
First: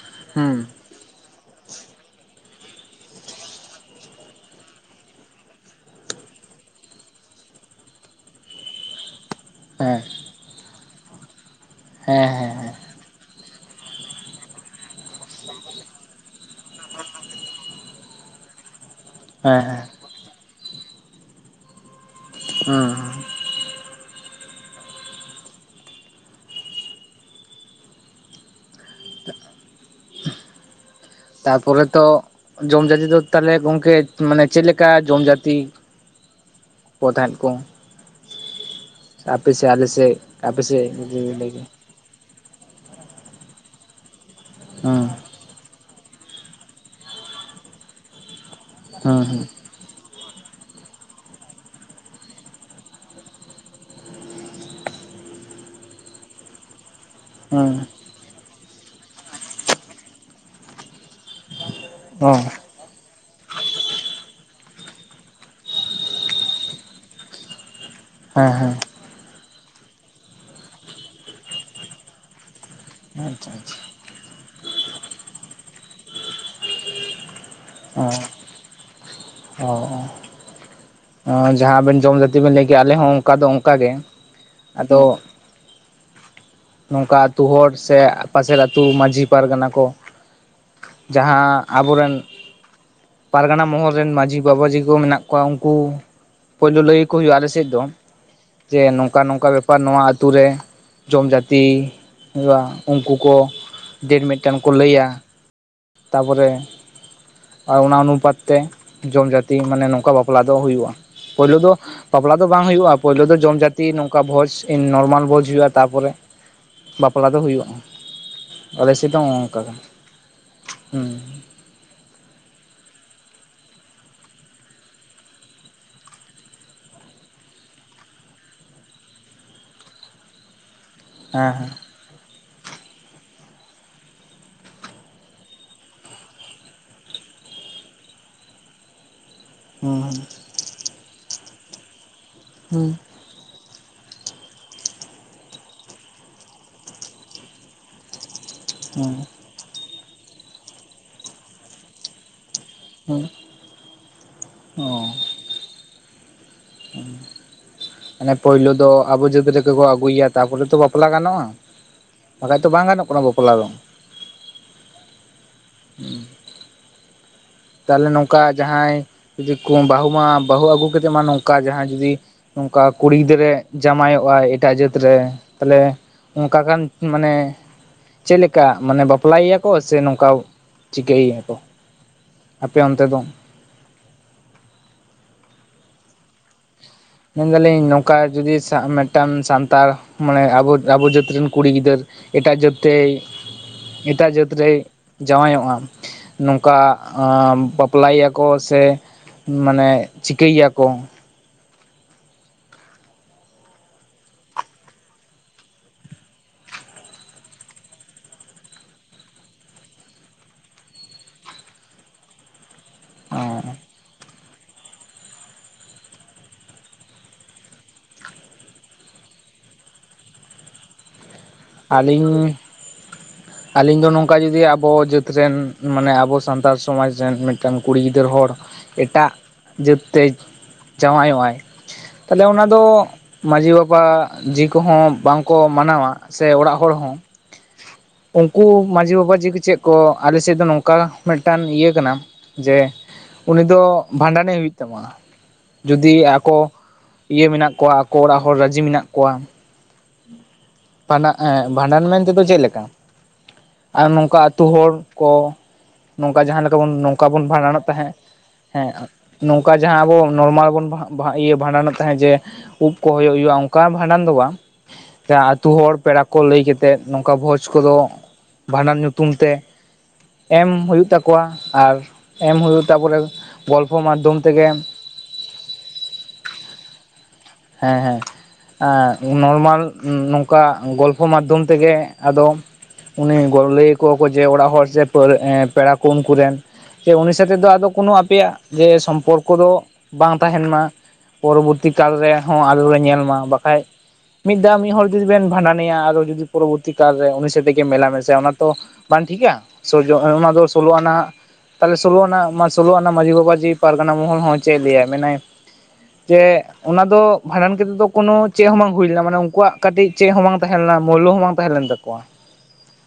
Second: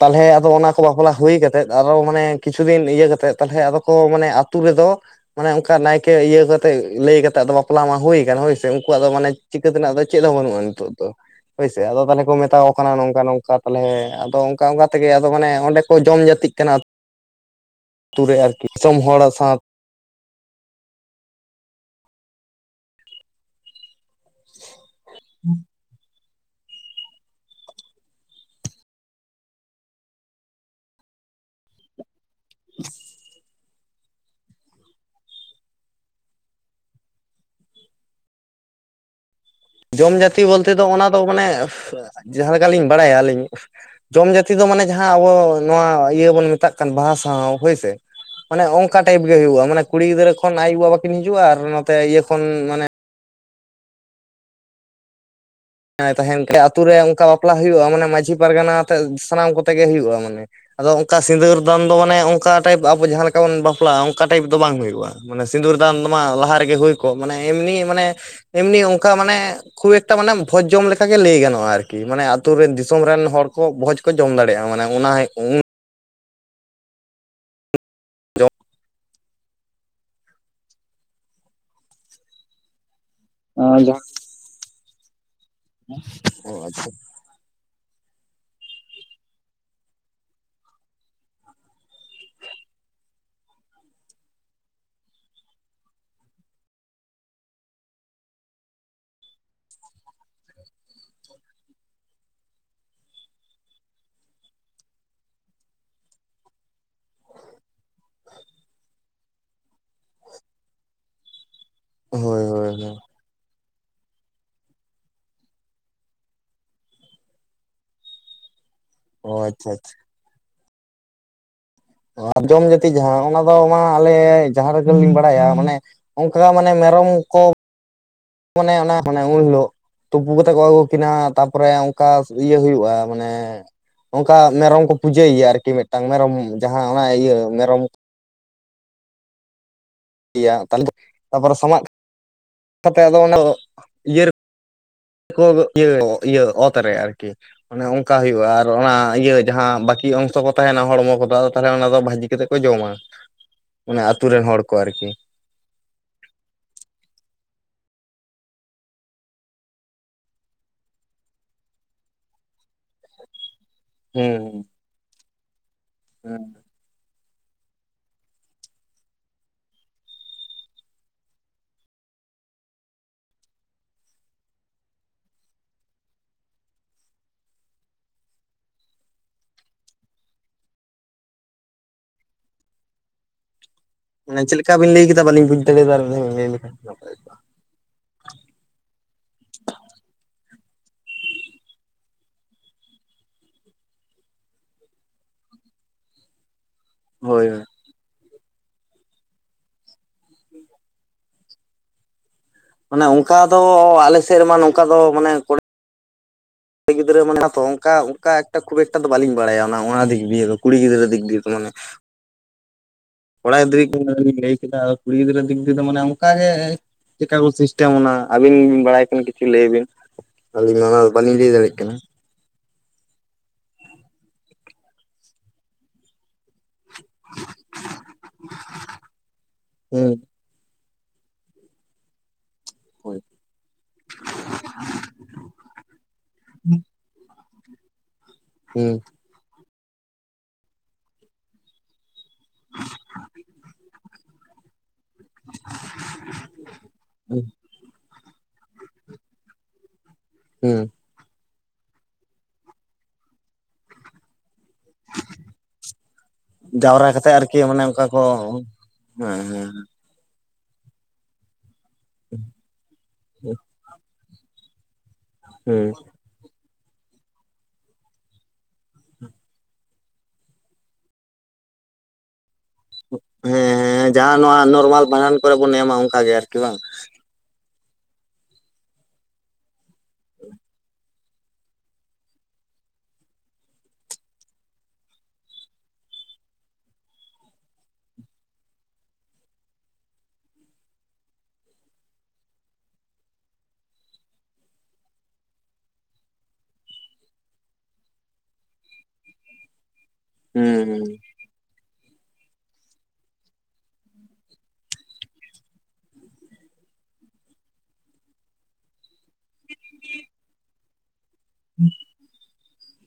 [SPEAKER 2] ᱛᱟᱦᱚᱞᱮ ᱟᱫᱚ
[SPEAKER 1] ᱦᱮᱸ
[SPEAKER 2] ᱱᱟᱜ ᱵᱟᱯᱞᱟ ᱦᱩᱭ ᱠᱟᱛᱮᱫ, ᱟᱨᱦᱚᱸ ᱢᱟᱱᱮ, ᱠᱤᱪᱷᱩ ᱫᱤᱱ ᱤᱭᱟᱹ ᱠᱟᱛᱮᱫ ᱛᱟᱦᱚᱞᱮ ᱟᱵᱚ ᱠᱚ ᱢᱟᱱᱮ ᱟᱹᱛᱩ ᱨᱮᱫᱚ ᱢᱟᱱᱮ ᱚᱱᱠᱟ ᱱᱟᱭᱠᱮ ᱤᱭᱟᱹ ᱠᱟᱛᱮᱫ ᱞᱟᱹᱭ ᱠᱟᱛᱮᱫ, ᱟᱫᱚ ᱵᱟᱯᱞᱟ ᱢᱟ ᱦᱩᱭ ᱠᱟᱱ ᱦᱳᱭᱥᱮ, ᱩᱱᱠᱩᱣᱟᱜ ᱫᱚ ᱢᱟᱱᱮ ᱪᱤᱠᱟᱹ ᱛᱮᱱᱟᱜ
[SPEAKER 1] ᱦᱮᱸ
[SPEAKER 2] ᱫᱚ ᱪᱮᱫ ᱦᱚᱸ ᱵᱟᱱᱩᱜ ᱟᱱ ᱱᱤᱛᱚᱜ ᱫᱚ ᱾ ᱦᱳᱭ ᱥᱮ, ᱟᱫᱚ ᱢᱟᱱᱮ
[SPEAKER 1] ᱦᱮᱸ
[SPEAKER 2] ᱠᱚ ᱢᱮᱛᱟᱣᱟ
[SPEAKER 1] ᱦᱮᱸ
[SPEAKER 2] ᱠᱚ ᱠᱟᱱᱟ ᱱᱚᱝᱠᱟ ᱱᱚᱝᱠᱟ ᱛᱟᱦᱚᱞᱮ ᱟᱫᱚ ᱚᱱᱠᱟ ᱚᱱᱠᱟ ᱛᱮᱜᱮ, ᱟᱫᱚ ᱢᱟᱱᱮ ᱚᱸᱰᱮ ᱠᱚ ᱡᱚᱢ ᱡᱟᱹᱛᱤᱜ ᱠᱟᱱᱟ᱾ ᱟᱹᱛᱩᱨᱮ ᱟᱨᱠᱤ ᱫᱤᱥᱚᱢ ᱦᱚᱲ ᱥᱟᱶ
[SPEAKER 1] ᱦᱮᱸ ᱦᱮᱸ ᱦᱩᱸ
[SPEAKER 2] ᱦᱮᱸ [unintelligible]
[SPEAKER 1] ᱛᱟᱨᱯᱚᱨᱮ ᱛᱚ, ᱡᱚᱢ ᱡᱟᱹᱛᱤ ᱫᱚ ᱛᱟᱦᱚᱞᱮ ᱜᱚᱝᱠᱮ ᱢᱟᱱᱮ ᱪᱮᱫ ᱞᱮᱠᱟ ᱡᱚᱢ ᱡᱟᱹᱛᱤ ᱠᱚ ᱛᱟᱸᱦᱮᱫ ᱠᱚ? ᱟᱯᱮ ᱥᱮ [unintelligible]
[SPEAKER 2] ᱡᱚᱢ ᱡᱟᱹᱛᱤ
[SPEAKER 1] ᱟᱯᱮ
[SPEAKER 2] ᱵᱚᱞᱛᱮ ᱫᱚ,
[SPEAKER 1] ᱥᱮᱫ
[SPEAKER 2] ᱚᱱᱟ
[SPEAKER 1] ᱡᱩᱫᱤ
[SPEAKER 2] ᱫᱚ
[SPEAKER 1] ᱵᱤᱱ
[SPEAKER 2] ᱢᱟᱱᱮ
[SPEAKER 1] ᱞᱟᱹᱭ ᱠᱮᱭᱟ
[SPEAKER 2] ᱡᱟᱦᱟᱸ ᱞᱮᱠᱟᱞᱤᱧ ᱵᱟᱲᱟᱭᱼᱟ᱾ ᱟᱹᱞᱤᱧ ᱡᱚᱢ ᱡᱟᱛᱤ ᱫᱚ ᱢᱟᱱᱮ
[SPEAKER 1] ᱦᱩᱸ
[SPEAKER 2] ᱡᱟᱦᱟᱸ ᱟᱵᱚᱼᱼᱼ ᱱᱚᱣᱟ ᱤᱭᱟᱹ ᱵᱚᱱ ᱢᱮᱛᱟᱜ ᱠᱟᱱ ᱵᱟᱦᱟᱸᱥᱟᱸᱣ, ᱦᱳᱭ ᱥᱮ, ᱚᱱᱟ ᱚᱱᱠᱟ ᱴᱟᱭᱤᱯ
[SPEAKER 1] ᱦᱩᱸ
[SPEAKER 2] ᱜᱮ
[SPEAKER 1] ᱦᱩᱸ
[SPEAKER 2] ᱦᱩᱭᱩᱜ-ᱟ᱾ ᱠᱩᱲᱤ ᱜᱤᱫᱨᱟᱹ ᱠᱷᱚᱱ ‌ᱟᱭᱩ-ᱵᱟᱵᱟ ᱠᱤᱱ ᱦᱤᱡᱩᱜ-ᱟ, ᱟᱨ ᱱᱚᱛᱮ ᱤᱭᱟᱹ ᱠᱷᱚᱱ ᱢᱟᱱᱮ [inaudible] ᱠᱚ ᱟᱛᱳ ᱨᱮ ᱚᱱᱡᱟ ᱵᱟᱯᱞᱟ
[SPEAKER 1] ᱦᱩᱸ
[SPEAKER 2] ᱦᱩᱭᱩᱜ-ᱟ᱾ ᱢᱟᱱᱮ ᱢᱟᱺᱡᱷᱤ ᱯᱟᱨᱜᱟᱱᱟ ᱟᱛᱮᱜ ᱥᱟᱱᱟᱢ ᱠᱚᱛᱮ ᱜᱮ ᱦᱩᱭᱩᱜ-ᱟ ᱢᱟᱱᱮ ᱟᱫᱚ ᱚᱱᱠᱟ ᱥᱤᱸᱫᱩᱨ ᱫᱟᱱ ᱫᱚ ᱢᱟᱱᱮ
[SPEAKER 1] ᱚ
[SPEAKER 2] ᱚᱱᱠᱟ ᱴᱟᱭᱤᱯ ᱟᱵᱚ ᱡᱟᱸᱦᱟ ᱞᱮᱠᱟ ᱵᱚᱱ ᱵᱟᱯᱞᱟᱜ-ᱟ ᱾ᱚᱱᱟ ᱴᱟᱭᱤᱯ ᱫᱚ ᱵᱟᱝ? ᱦᱩᱭᱩᱜ-ᱟ᱾ ᱢᱟᱱᱮ ᱥᱤᱸᱫᱩᱨ ᱫᱟᱱ ᱢᱟ ᱞᱟᱦᱟ ᱨᱮᱜᱮ ᱦᱩᱭ ᱠᱚᱜ᱾ ᱢᱟᱱᱮ ᱮᱢᱱᱤ ᱢᱟᱱᱮ
[SPEAKER 1] ᱦᱮᱸ ᱦᱮᱸ
[SPEAKER 2] ᱮᱢᱱᱤ ᱚᱱᱠᱟ ᱢᱟᱱᱮ ᱠᱷᱩᱵ ᱮᱠᱴᱟ ᱢᱟᱱᱮ ᱵᱷᱚᱡᱽ ᱡᱚᱢ ᱞᱮᱠᱟ ᱜᱮ ᱞᱟᱹᱭ ᱜᱟᱱᱚᱜ-ᱟ᱾ ᱟᱨᱠᱤ ᱢᱟᱱᱮ ᱟᱹᱛᱩ ᱨᱮ ᱫᱤ ᱫᱤᱥᱚᱢ ᱨᱮᱱ ᱦᱚᱲ
[SPEAKER 1] ᱟᱪᱪᱷᱟ
[SPEAKER 2] ᱠᱚ,
[SPEAKER 1] ᱟᱪᱪᱷᱟ
[SPEAKER 2] ᱵᱷᱚᱡᱽ ᱠᱚ ᱡᱚᱢ ᱫᱟᱲᱮᱭᱟᱜᱼᱟ, ᱢᱟᱱᱮ ᱚᱱᱟ
[SPEAKER 1] ᱚᱚ
[SPEAKER 2] ᱡᱚᱢ
[SPEAKER 1] ᱚ ᱡᱟᱦᱟᱸᱵᱮᱱ ᱡᱚᱢ ᱡᱟᱛᱤ ᱵᱮᱱ ᱞᱟᱹᱭ ᱠᱮᱭᱟ᱾ ᱟᱞᱮ ᱦᱚᱸ ᱚᱝᱠᱟ ᱫᱚ ᱚᱱᱠᱟ ᱜᱮ ᱟᱫᱚ
[SPEAKER 2] ᱚ ᱟᱪᱷᱟ
[SPEAKER 1] ᱱᱚᱝᱠᱟ ᱟᱹᱛᱩ ᱦᱚᱲ ᱥᱮ ᱯᱟᱥᱮᱨ ᱟᱹᱛᱩ ᱢᱟᱹᱡᱷᱤ ᱯᱟᱨᱜᱟᱱᱟ ᱠᱚ ᱡᱟᱸᱦᱟ ᱟᱵᱚ ᱨᱮᱱ ᱯᱟᱨᱜᱟᱱᱟ ᱢᱚᱦᱚᱞ ᱨᱤᱱ ᱢᱟᱹᱡᱷᱤ ᱵᱟᱵᱟᱡᱷᱤ ᱠᱚ ᱢᱮᱱᱟᱜ ᱠᱚᱣᱟ ᱩᱱᱠᱩ ᱞᱟᱹᱞᱟᱹᱭ ᱠᱚ ᱦᱩᱭᱩᱜ-ᱟ ᱟᱞᱮ ᱥᱮᱫ‌ ᱫᱚ᱾ ᱡᱮ ᱱᱚᱝᱠᱟ ᱱᱚᱝᱠᱟ ᱵᱮᱯᱟᱨ ᱱᱚᱣᱟ ᱟᱹᱛᱩ ᱨᱮᱼᱼ ᱡᱚᱢ ᱡᱟᱹᱛᱤ ᱦᱩᱭᱩᱜᱼᱟ ᱩᱱᱠᱩ ᱠᱚ ᱫᱤᱱ ᱢᱤᱫᱴᱟᱝ ᱠᱚ ᱞᱟᱹᱭᱟ᱾ ᱛᱟᱯᱚᱨᱮ ᱟᱨ ᱚᱱᱟ ᱚᱱᱩᱯᱟᱛ ᱛᱮ ᱡᱚᱢ ᱡᱟᱹᱛᱤ ᱢᱟᱱᱮ ᱱᱚᱝᱠᱟ ᱵᱟᱯᱞᱟ ᱫᱚ ᱦᱩᱭᱩᱜᱼᱟ᱾ ᱯᱳᱭᱞᱳ ᱫᱚ ᱵᱟᱯᱞᱟ
[SPEAKER 2] ᱦᱳᱭ
[SPEAKER 1] ᱫᱚ ᱵᱟᱝ
[SPEAKER 2] ᱦᱳᱭ
[SPEAKER 1] ᱦᱩᱭᱩᱜᱼᱟ,
[SPEAKER 2] ᱦᱳᱭ
[SPEAKER 1] ᱯᱳᱭᱞᱳ ᱫᱚ ᱡᱚᱢ ᱡᱟᱹᱛᱤᱼᱼ ᱱᱚᱝᱠᱟ ᱵᱷᱚᱡᱽ ᱱᱚᱨᱢᱟᱞ ᱵᱷᱚᱡᱽ ᱦᱩᱭᱩᱜᱼᱟ ᱛᱟᱨᱯᱚᱨᱮ ᱵᱟᱯᱞᱟ ᱫᱚ ᱦᱩᱭᱩᱜᱼᱟ᱾ ᱟᱞᱮ ᱥᱮᱫ ᱫᱚ
[SPEAKER 2] ᱚ
[SPEAKER 1] ᱚᱱᱠᱟ
[SPEAKER 2] ᱟᱪᱪᱷᱟ
[SPEAKER 1] ᱜᱮ
[SPEAKER 2] ᱟᱪᱪᱷᱟ
[SPEAKER 1] ᱦᱚᱸ
[SPEAKER 2] ᱟᱨ ᱡᱚᱢ ᱡᱟᱹᱛᱤ ᱡᱟᱦᱟᱸ ᱚᱱᱟ ᱫᱚ ᱢᱟ ᱟᱞᱮ ᱡᱟᱦᱟᱸ ᱨᱮᱜᱮ ᱞᱤᱧ ᱵᱟᱲᱟᱭᱟ ᱢᱟᱱᱮᱼᱼ ᱚᱱᱠᱟ ᱢᱟᱱᱮ ᱢᱮᱨᱚᱢ ᱠᱚᱼᱼ ᱢᱟᱱᱮ ᱚᱱᱟ ᱢᱟᱱᱮ ᱩᱱᱦᱤᱞᱚᱜ ᱛᱩᱯᱩ ᱠᱟᱛᱮᱫ ᱠᱚ ᱟᱜᱩ ᱠᱤᱱᱟ ᱛᱟᱨᱯᱚᱨᱮᱼᱼ
[SPEAKER 1] ᱦᱮᱸ
[SPEAKER 2] [inaudible] ᱤᱭᱟᱹ ᱦᱩᱭᱩᱜᱼᱟ ᱢᱟᱱᱮᱼᱼ ᱚᱱᱠᱟ ᱢᱮᱨᱚᱢ ᱠᱚ ᱯᱩᱡᱟᱹᱭᱟ ᱟᱨᱠᱤ ᱢᱤᱫᱴᱟᱝ ᱢᱮᱨᱚᱢ ᱡᱟᱸᱦᱟ ᱚᱱᱟ ᱤᱭᱟᱹ ᱢᱮᱨᱚᱢᱼᱼ
[SPEAKER 1] ᱚᱸᱻ
[SPEAKER 2] ᱮᱭᱟ ᱛᱟᱯᱚᱨᱮ ᱥᱟᱢᱟᱜ
[SPEAKER 1] ᱦᱩᱸ
[SPEAKER 2] ᱠᱟᱛᱮ ᱟᱫᱚ ᱚᱱᱟ ᱤᱭᱟᱹᱼᱼ ᱤᱭᱟᱹ ᱚᱛ ᱨᱮ ᱟᱨᱠᱤ ᱚᱱᱮ ᱚᱱᱠᱟ ᱦᱩᱭᱩᱜᱼᱟ ᱟᱨ ᱚᱱᱟ
[SPEAKER 1] ᱦᱩᱸ
[SPEAKER 2] ᱤᱭᱟᱹᱼᱼ ᱡᱟᱦᱟᱸ ᱵᱟᱹᱠᱤ ᱚᱝᱥᱚ ᱠᱚ ᱛᱟᱦᱮᱱᱟ ᱦᱚᱲᱢᱚ ᱠᱚᱫᱚ ᱛᱟᱦᱚᱞᱮ ᱚᱱᱟ ᱫᱚ ᱵᱷᱟᱹᱡᱤ ᱠᱟᱛᱮ ᱠᱚ ᱡᱚᱢᱟ᱾
[SPEAKER 1] ᱦᱩᱸ ᱦᱩᱸ
[SPEAKER 2] ᱚᱱᱮ ᱟᱛᱩ ᱨᱮᱱ ᱦᱚᱲ ᱠᱚ
[SPEAKER 1] ᱚ
[SPEAKER 2] ᱟᱨᱠᱤ
[SPEAKER 1] [inaudible] ᱢᱟᱱᱮ ᱯᱳᱭᱞᱳ ᱫᱚ ᱟᱵᱚ ᱡᱟᱹᱛ ᱨᱮᱜ ᱠᱚ ᱟᱹᱜᱩᱭᱟ ᱛᱟᱯᱚᱨᱮ ᱛᱚ ᱵᱟᱯᱞᱟ ᱜᱟᱱᱚᱜᱼᱟ᱾ ᱵᱟᱠᱷᱟᱡ ᱫᱚ ᱵᱟᱝ ᱜᱟᱱᱚᱜ ᱠᱟᱱᱟ ᱵᱟᱯᱞᱟ ᱫᱚ᱾
[SPEAKER 2] ᱦᱩᱸᱻ ᱦᱮᱸ
[SPEAKER 1] ᱛᱟᱦᱚᱞᱮ ᱱᱚᱝᱠᱟ ᱡᱟᱦᱟᱸᱭ ᱡᱩᱫᱤ ᱠᱩᱢ ᱵᱟᱹᱦᱩ ᱢᱟ ᱵᱟᱹᱦᱩ ᱟᱹᱜᱩ ᱟᱛᱮᱫ ᱢᱟ ᱱᱚᱝᱠᱟ ᱡᱟᱦᱟᱸᱭ ᱡᱩᱫᱤ ᱱᱚᱝᱠᱟ ᱠᱩᱲᱤ ᱜᱤᱫᱽᱨᱟᱹ ᱡᱟᱢᱟᱭᱚᱜ ᱟᱭ ᱮᱴᱟᱜ ᱡᱟᱹᱛ ᱨᱮ ᱛᱟᱦᱞᱮᱼᱼ ᱚᱱᱠᱟ ᱠᱷᱟᱱ ᱢᱟᱱᱮᱼᱼ ᱪᱮᱫ ᱞᱮᱠᱟ ᱢᱟᱱᱮ ᱵᱟᱯᱞᱟ ᱭᱮᱭᱟᱠᱚ ᱥᱮ ᱱᱚᱝᱠᱟ ᱪᱤᱠᱟᱹᱭᱮᱭᱟ ᱠᱚ? ᱟᱯᱮ ᱚᱱᱛᱮ ᱫᱚᱼᱼ
[SPEAKER 2] ᱢᱟᱱᱮ ᱪᱮᱫ ᱞᱮᱠᱟ ᱵᱤᱱ ᱞᱟᱹᱭ ᱠᱮᱫᱟ ᱵᱟᱹᱞᱤᱧ ᱵᱩᱡᱫᱟᱲᱮ ᱟᱫᱟ ᱞᱟᱹᱭ ᱞᱮᱠᱷᱟᱱ ᱱᱟᱯᱟᱭᱼᱼ
[SPEAKER 1] ᱢᱮᱱᱫᱟᱞᱤᱧ ᱱᱚᱝᱠᱟ ᱡᱩᱫᱤ ᱢᱤᱫᱴᱟᱝ ᱥᱟᱱᱛᱟᱲ ᱢᱟᱱᱮ ᱟᱵᱚ ᱟᱵᱚ ᱡᱟᱹᱛ ᱨᱮᱱ ᱠᱩᱲᱤ ᱜᱤᱫᱟᱹᱨᱼᱼ ᱮᱴᱟᱜ ᱡᱟᱹᱛ ᱴᱮᱭ ᱮᱴᱟᱜ ᱡᱟᱹᱛ ᱨᱮᱭ ᱡᱟᱶᱟᱭᱚᱜᱼᱟ ᱱᱚᱝᱠᱟᱼᱼ
[SPEAKER 2] ᱦᱳᱭ ᱦᱳᱭ
[SPEAKER 1] ᱵᱟᱯᱞᱟᱭᱮ ᱭᱟᱠᱚ ᱥᱮ ᱢᱟᱱᱮ ᱪᱤᱠᱟᱹᱭᱮᱭᱟ ᱠᱚ?
[SPEAKER 2] ᱢᱟᱱᱮ ᱚᱱᱠᱟ ᱫᱚ ᱟᱞᱮ ᱥᱮᱫ ᱨᱮᱢᱟ ᱱᱚᱝᱠᱟ ᱫᱚ ᱢᱟᱱᱮᱼᱼ ᱠᱩᱲᱤ ᱜᱤᱫᱽᱨᱟᱹ ᱢᱟᱱᱮ ᱛᱚ ᱚᱱᱠᱟ ᱚᱱᱠᱟ ᱮᱠᱴᱟ ᱠᱷᱩᱵ ᱮᱠᱴᱟ ᱫᱚ ᱵᱟᱞᱤ ᱵᱟᱲᱟᱭᱟ ᱚᱱᱟ ᱫᱤᱠ ᱫᱤᱭᱮ ᱫᱚ ᱠᱩᱲᱤ ᱜᱤᱫᱽᱨᱟᱹ ᱫᱤᱠ ᱫᱤᱭᱮ ᱢᱟᱱᱮᱼᱼ ᱠᱚᱲᱟ ᱜᱤᱫᱽᱨᱟᱹᱧ ᱞᱟᱹᱭ ᱠᱮᱫᱟ ᱠᱩᱲᱤ ᱜᱤᱫᱽᱨᱟᱹ ᱫᱤᱠ ᱫᱤᱭᱮ ᱫᱚ ᱢᱟᱱᱮ ᱚᱱᱠᱟᱜ ᱜᱮᱼᱼ ᱪᱮᱠᱟ ᱠᱚ ᱥᱤᱥᱴᱮᱢ ᱚᱱᱟ ᱟᱹᱵᱤᱱ ᱵᱤᱱ ᱵᱟᱲᱟᱭ ᱠᱟᱱᱟ ᱠᱤᱪᱷᱩ ᱞᱟᱹᱭ ᱵᱤᱱ ᱟᱹᱞᱤᱧ ᱢᱟ ᱚᱱᱟ ᱵᱟᱞᱤᱧ ᱞᱟᱹᱭ ᱫᱟᱲᱮᱭᱟᱜ ᱠᱟᱱᱟ?
[SPEAKER 1] ᱤᱧ ᱟᱹᱞᱤᱧ ᱫᱚ ᱱᱚᱝᱠᱟ ᱡᱩᱫᱤ ᱟᱵᱚ ᱡᱟᱹᱛ ᱨᱮᱱ ᱢᱟᱱᱮ ᱟᱵᱚᱼᱼ ᱥᱟᱱᱛᱟᱲ ᱥᱚᱢᱟᱡᱽ ᱨᱮᱱ ᱢᱤᱫᱴᱟᱝ ᱠᱩᱲᱤ ᱜᱤᱫᱟᱹᱨ ᱦᱚᱲ ᱮᱴᱟᱜ ᱡᱟᱹᱛ
[SPEAKER 2] ᱦᱩᱸ
[SPEAKER 1] ᱛᱮᱼᱼ ᱡᱟᱶᱟᱭ ᱚᱜ ᱟᱭ ᱛᱟᱦᱚᱞᱮ ᱚᱱᱟᱼᱼ ᱛᱚ ᱢᱟᱹᱡᱷᱤ ᱵᱟᱵᱟ ᱡᱤᱣᱤ ᱠᱚᱦᱚᱸ ᱵᱟᱝ ᱠᱚ ᱢᱟᱱᱟᱣᱟ ᱥᱮ ᱚᱲᱟᱜ ᱦᱚᱲ ᱦᱚᱸ ᱩᱱᱠᱩ
[SPEAKER 2] ᱦᱩᱸ
[SPEAKER 1] ᱢᱟᱹᱡᱷᱤ ᱵᱟᱵᱟ ᱡᱤ ᱠᱚ ᱪᱮᱫᱼᱼ ᱠᱚ ᱟᱞᱮᱥᱮᱫ ᱫᱚ ᱱᱚᱝᱠᱟ ᱢᱤᱫᱴᱟᱝ ᱤᱭᱟᱹ ᱠᱟᱱᱟ ᱡᱮ ᱩᱱᱤ ᱫᱚ ᱵᱷᱟᱸᱰᱟᱱᱮ ᱦᱩᱭᱩᱜᱼᱼ ᱡᱩᱫᱤ ᱟᱠᱚ ᱤᱭᱟᱹ ᱢᱮᱱᱟᱜ ᱠᱚᱣᱟ ᱟᱠᱚ ᱚᱲᱟᱜ ᱦᱚᱲ ᱨᱟᱹᱡᱤ ᱢᱮᱱᱟᱜ ᱠᱚᱣᱟ᱾
[SPEAKER 2] ᱦᱩᱸ᱾
[SPEAKER 1] ᱯᱟᱱᱟ ᱮᱸ᱾ ᱵᱷᱟᱸᱰᱟᱱ ᱢᱮᱱ ᱛᱮᱫᱚ ᱪᱮᱫ ᱞᱮᱠᱟ? ᱟᱨ ᱱᱚᱝᱠᱟ ᱟᱹᱛᱩ ᱦᱚᱲ ᱠᱚ ᱱᱚᱝᱠᱟ ᱡᱟᱦᱟᱸ ᱞᱮᱠᱟ ᱵᱚᱱ
[SPEAKER 2] ᱡᱟᱣᱨᱟ
[SPEAKER 1] ᱱᱚᱝᱠᱟ
[SPEAKER 2] ᱠᱟᱛᱮᱜ
[SPEAKER 1] ᱵᱚᱱ
[SPEAKER 2] ᱟᱨᱠᱤ ᱢᱟᱱᱮ
[SPEAKER 1] ᱵᱷᱟᱸᱰᱟᱱᱚᱜ
[SPEAKER 2] ᱚᱱᱠᱟ
[SPEAKER 1] ᱛᱟᱦᱮᱸᱫ
[SPEAKER 2] ᱠᱚ
[SPEAKER 1] ᱦᱮᱸ
[SPEAKER 2] ᱦᱮᱸ ᱦᱮᱸ
[SPEAKER 1] ᱱᱚᱝᱠᱟ ᱡᱟᱦᱟᱸ ᱟᱵᱚ ᱱᱚᱨᱢᱟᱞ ᱵᱚᱱ ᱵᱟᱷᱟ ᱵᱟᱦᱟ ᱤᱭᱟᱹ ᱵᱷᱟᱸᱰᱟᱱᱚᱜ ᱛᱟᱦᱮᱸᱫ ᱡᱮ ᱩᱵ ᱠᱚ ᱦᱩᱭᱩᱜᱼᱟ ᱚᱱᱠᱟ ᱵᱷᱟᱸᱰᱟᱱ ᱫᱚ ᱵᱟᱝ᱾ ᱡᱟ ᱟᱛᱩ
[SPEAKER 2] ᱦᱮᱸ
[SPEAKER 1] ᱦᱚᱲ ᱯᱮᱲᱟ ᱠᱚ ᱞᱟᱹᱭ ᱠᱟᱛᱮᱫ ᱱᱚᱝᱠᱟ ᱵᱷᱚᱡᱽ ᱠᱚᱫᱚ ᱵᱷᱟᱸᱰᱟᱱ ᱧᱩᱛᱩᱢ ᱛᱮ ᱮᱢ ᱦᱩᱭᱩᱜ ᱛᱟᱠᱚᱣᱟ ᱟᱨ ᱮᱢ ᱦᱩᱭᱩᱜ ᱛᱟᱯᱚᱨᱮ ᱜᱚᱞᱯᱷᱚ
[SPEAKER 2] ᱦᱮᱸ
[SPEAKER 1] ᱢᱟᱫᱽᱫᱷᱚᱢ
[SPEAKER 2] ᱡᱟᱦᱟᱸ ᱱᱚᱣᱟ
[SPEAKER 1] ᱛᱮᱜᱮ
[SPEAKER 2] ᱱᱚᱨᱢᱟᱞ ᱵᱷᱟᱸᱰᱟᱱ ᱠᱚᱨᱮ ᱵᱚᱱ ᱮᱢᱟ ᱚᱱᱠᱟ ᱜᱮ ᱟᱨᱠᱤ ᱵᱟᱝ?
[SPEAKER 1] ᱦᱮᱸ ᱦᱮᱸ᱾ ᱮᱸᱻ ᱱᱚᱨᱢᱟᱞ ᱱᱚᱝᱠᱟ ᱜᱚᱞᱯᱷᱚ ᱢᱟᱫᱽᱫᱷᱚᱢ ᱛᱮᱜᱮ ᱟᱫᱚ ᱩᱱᱤ ᱜᱚᱲᱚ ᱞᱟᱹᱭ ᱟᱠᱚᱣᱟ ᱠᱚ ᱡᱮ ᱚᱲᱟᱜ ᱦᱚᱲ ᱥᱮ ᱯᱟᱣᱨᱟᱹ ᱮᱸ ᱯᱮᱲᱟ ᱠᱚ ᱩᱱᱠᱩᱨᱮᱱ᱾ ᱡᱮ ᱩᱱᱤ ᱥᱟᱛᱮ ᱫᱚ ᱟᱫᱚ ᱠᱳᱱᱳ ᱟᱯᱮᱭᱟᱜ ᱡᱮ ᱥᱚᱢᱯᱚᱨᱠᱚ ᱫᱚ ᱵᱟᱝ ᱛᱟᱦᱮᱱ ᱢᱟ᱾ ᱯᱚᱨᱚᱵᱚᱨᱛᱤ ᱠᱟᱞ ᱨᱮᱦᱚᱸ ᱟᱞᱚ ᱞᱮ ᱧᱮᱞ ᱢᱟ ᱵᱟᱠᱷᱟᱡ ᱢᱤᱫ ᱫᱷᱟᱣ ᱢᱤᱫ ᱦᱚᱲ ᱡᱩᱫᱤ ᱵᱮᱱᱷᱟᱸᱰᱟᱱᱮᱭᱟ ᱟᱨᱚ ᱡᱩᱫᱤ ᱯᱚᱨᱚᱵᱚᱨᱛᱤ ᱠᱟᱞᱨᱮ ᱩᱱᱤ ᱥᱚᱛᱮᱜᱮ ᱢᱮᱞᱟ ᱢᱮᱥᱟᱭᱟ ᱚᱱᱟ ᱛᱚ ᱵᱟᱝ ᱴᱷᱤᱠᱟ᱾ ᱥᱳᱡᱳ ᱚᱱᱟ ᱫᱚ ᱥᱳᱞᱳ
[SPEAKER 2] ᱦᱩᱸ
[SPEAKER 1] ᱟᱱᱟᱦᱟᱜ᱾ ᱛᱟᱦᱚᱞᱮ ᱥᱳᱞᱳᱱᱟ ᱢᱟ ᱥᱳᱞᱳ ᱟᱱᱟ ᱢᱟᱺᱡᱷᱤ ᱵᱟᱵᱟᱡᱤ ᱯᱟᱨᱜᱟᱱᱟ ᱢᱚᱦᱚᱞ ᱦᱚᱸ ᱪᱮᱫ ᱮ ᱞᱮᱭᱟᱭ ᱢᱮᱱᱟᱭ ᱪᱮ ᱚᱱᱟ ᱫᱚ-ᱼ ᱵᱷᱟᱸᱰᱟᱱ ᱠᱟᱛᱮᱫ ᱫᱚ ᱠᱚᱱᱳ ᱪᱮᱫ ᱦᱚᱸ ᱵᱟᱝ ᱦᱩᱭ ᱞᱮᱱᱟ᱾ ᱢᱟᱱᱮ ᱩᱱᱠᱩᱣᱟᱜ ᱠᱟᱴᱤᱡ ᱪᱮᱫ ᱦᱚᱸ ᱵᱟᱝ ᱛᱟᱦᱮᱸ ᱞᱮᱱᱟ, ᱢᱩᱞᱞᱳ ᱦᱚᱸ ᱵᱟᱝ ᱛᱟᱦᱮᱸ ᱞᱮᱱ ᱛᱟᱠᱚᱣᱟ᱾